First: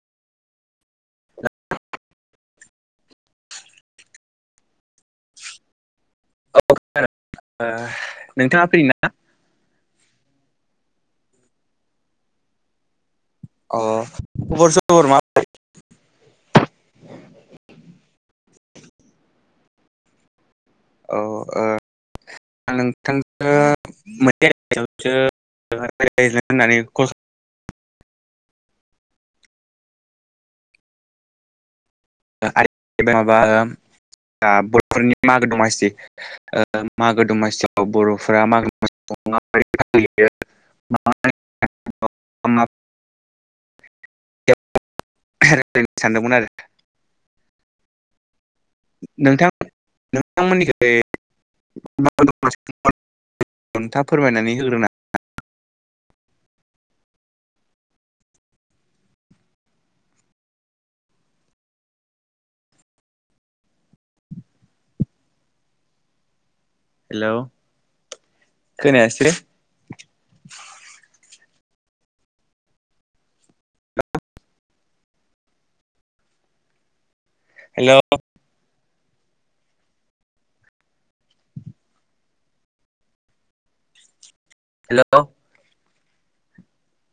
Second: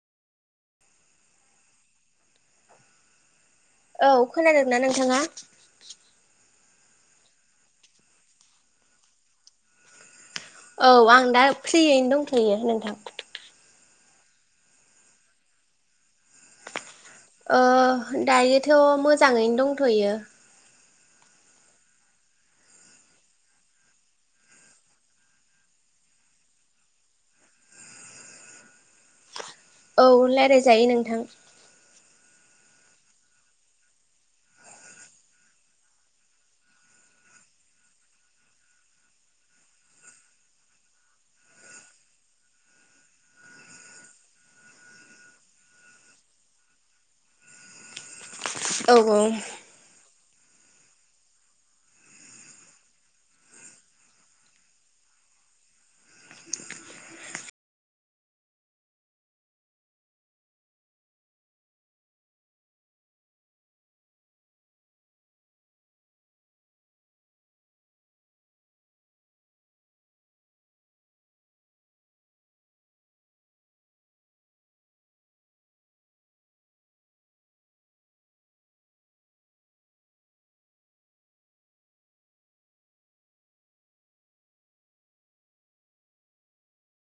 औ खोनादोंना नोंथाङा? औ [unintelligible] नोंथाङा फ्रि ना? औ आं दा फ्रियैनो दंथ'यो नोंथां अ खबर सबर मा [unintelligible] ओ दायोथ' मोजाङैनो दंथ'यो। औ ओ आं नोंथांजो [unintelligible] औ लायरायजायो नोंथां [unintelligible] माबा ओ दा बर'फोरनि मागो दमासि ओ मागो दमासियाव बर'फोरा मागो दमा [unintelligible] [unintelligible] सानदोंमोन आरो औ औ नोंथां नोंथांमोननिखै [unintelligible] [unintelligible] नोंथाङा फोरमायनानै होग्रोना [unintelligible] हेलौ खोनायासैलै हेल' हेल'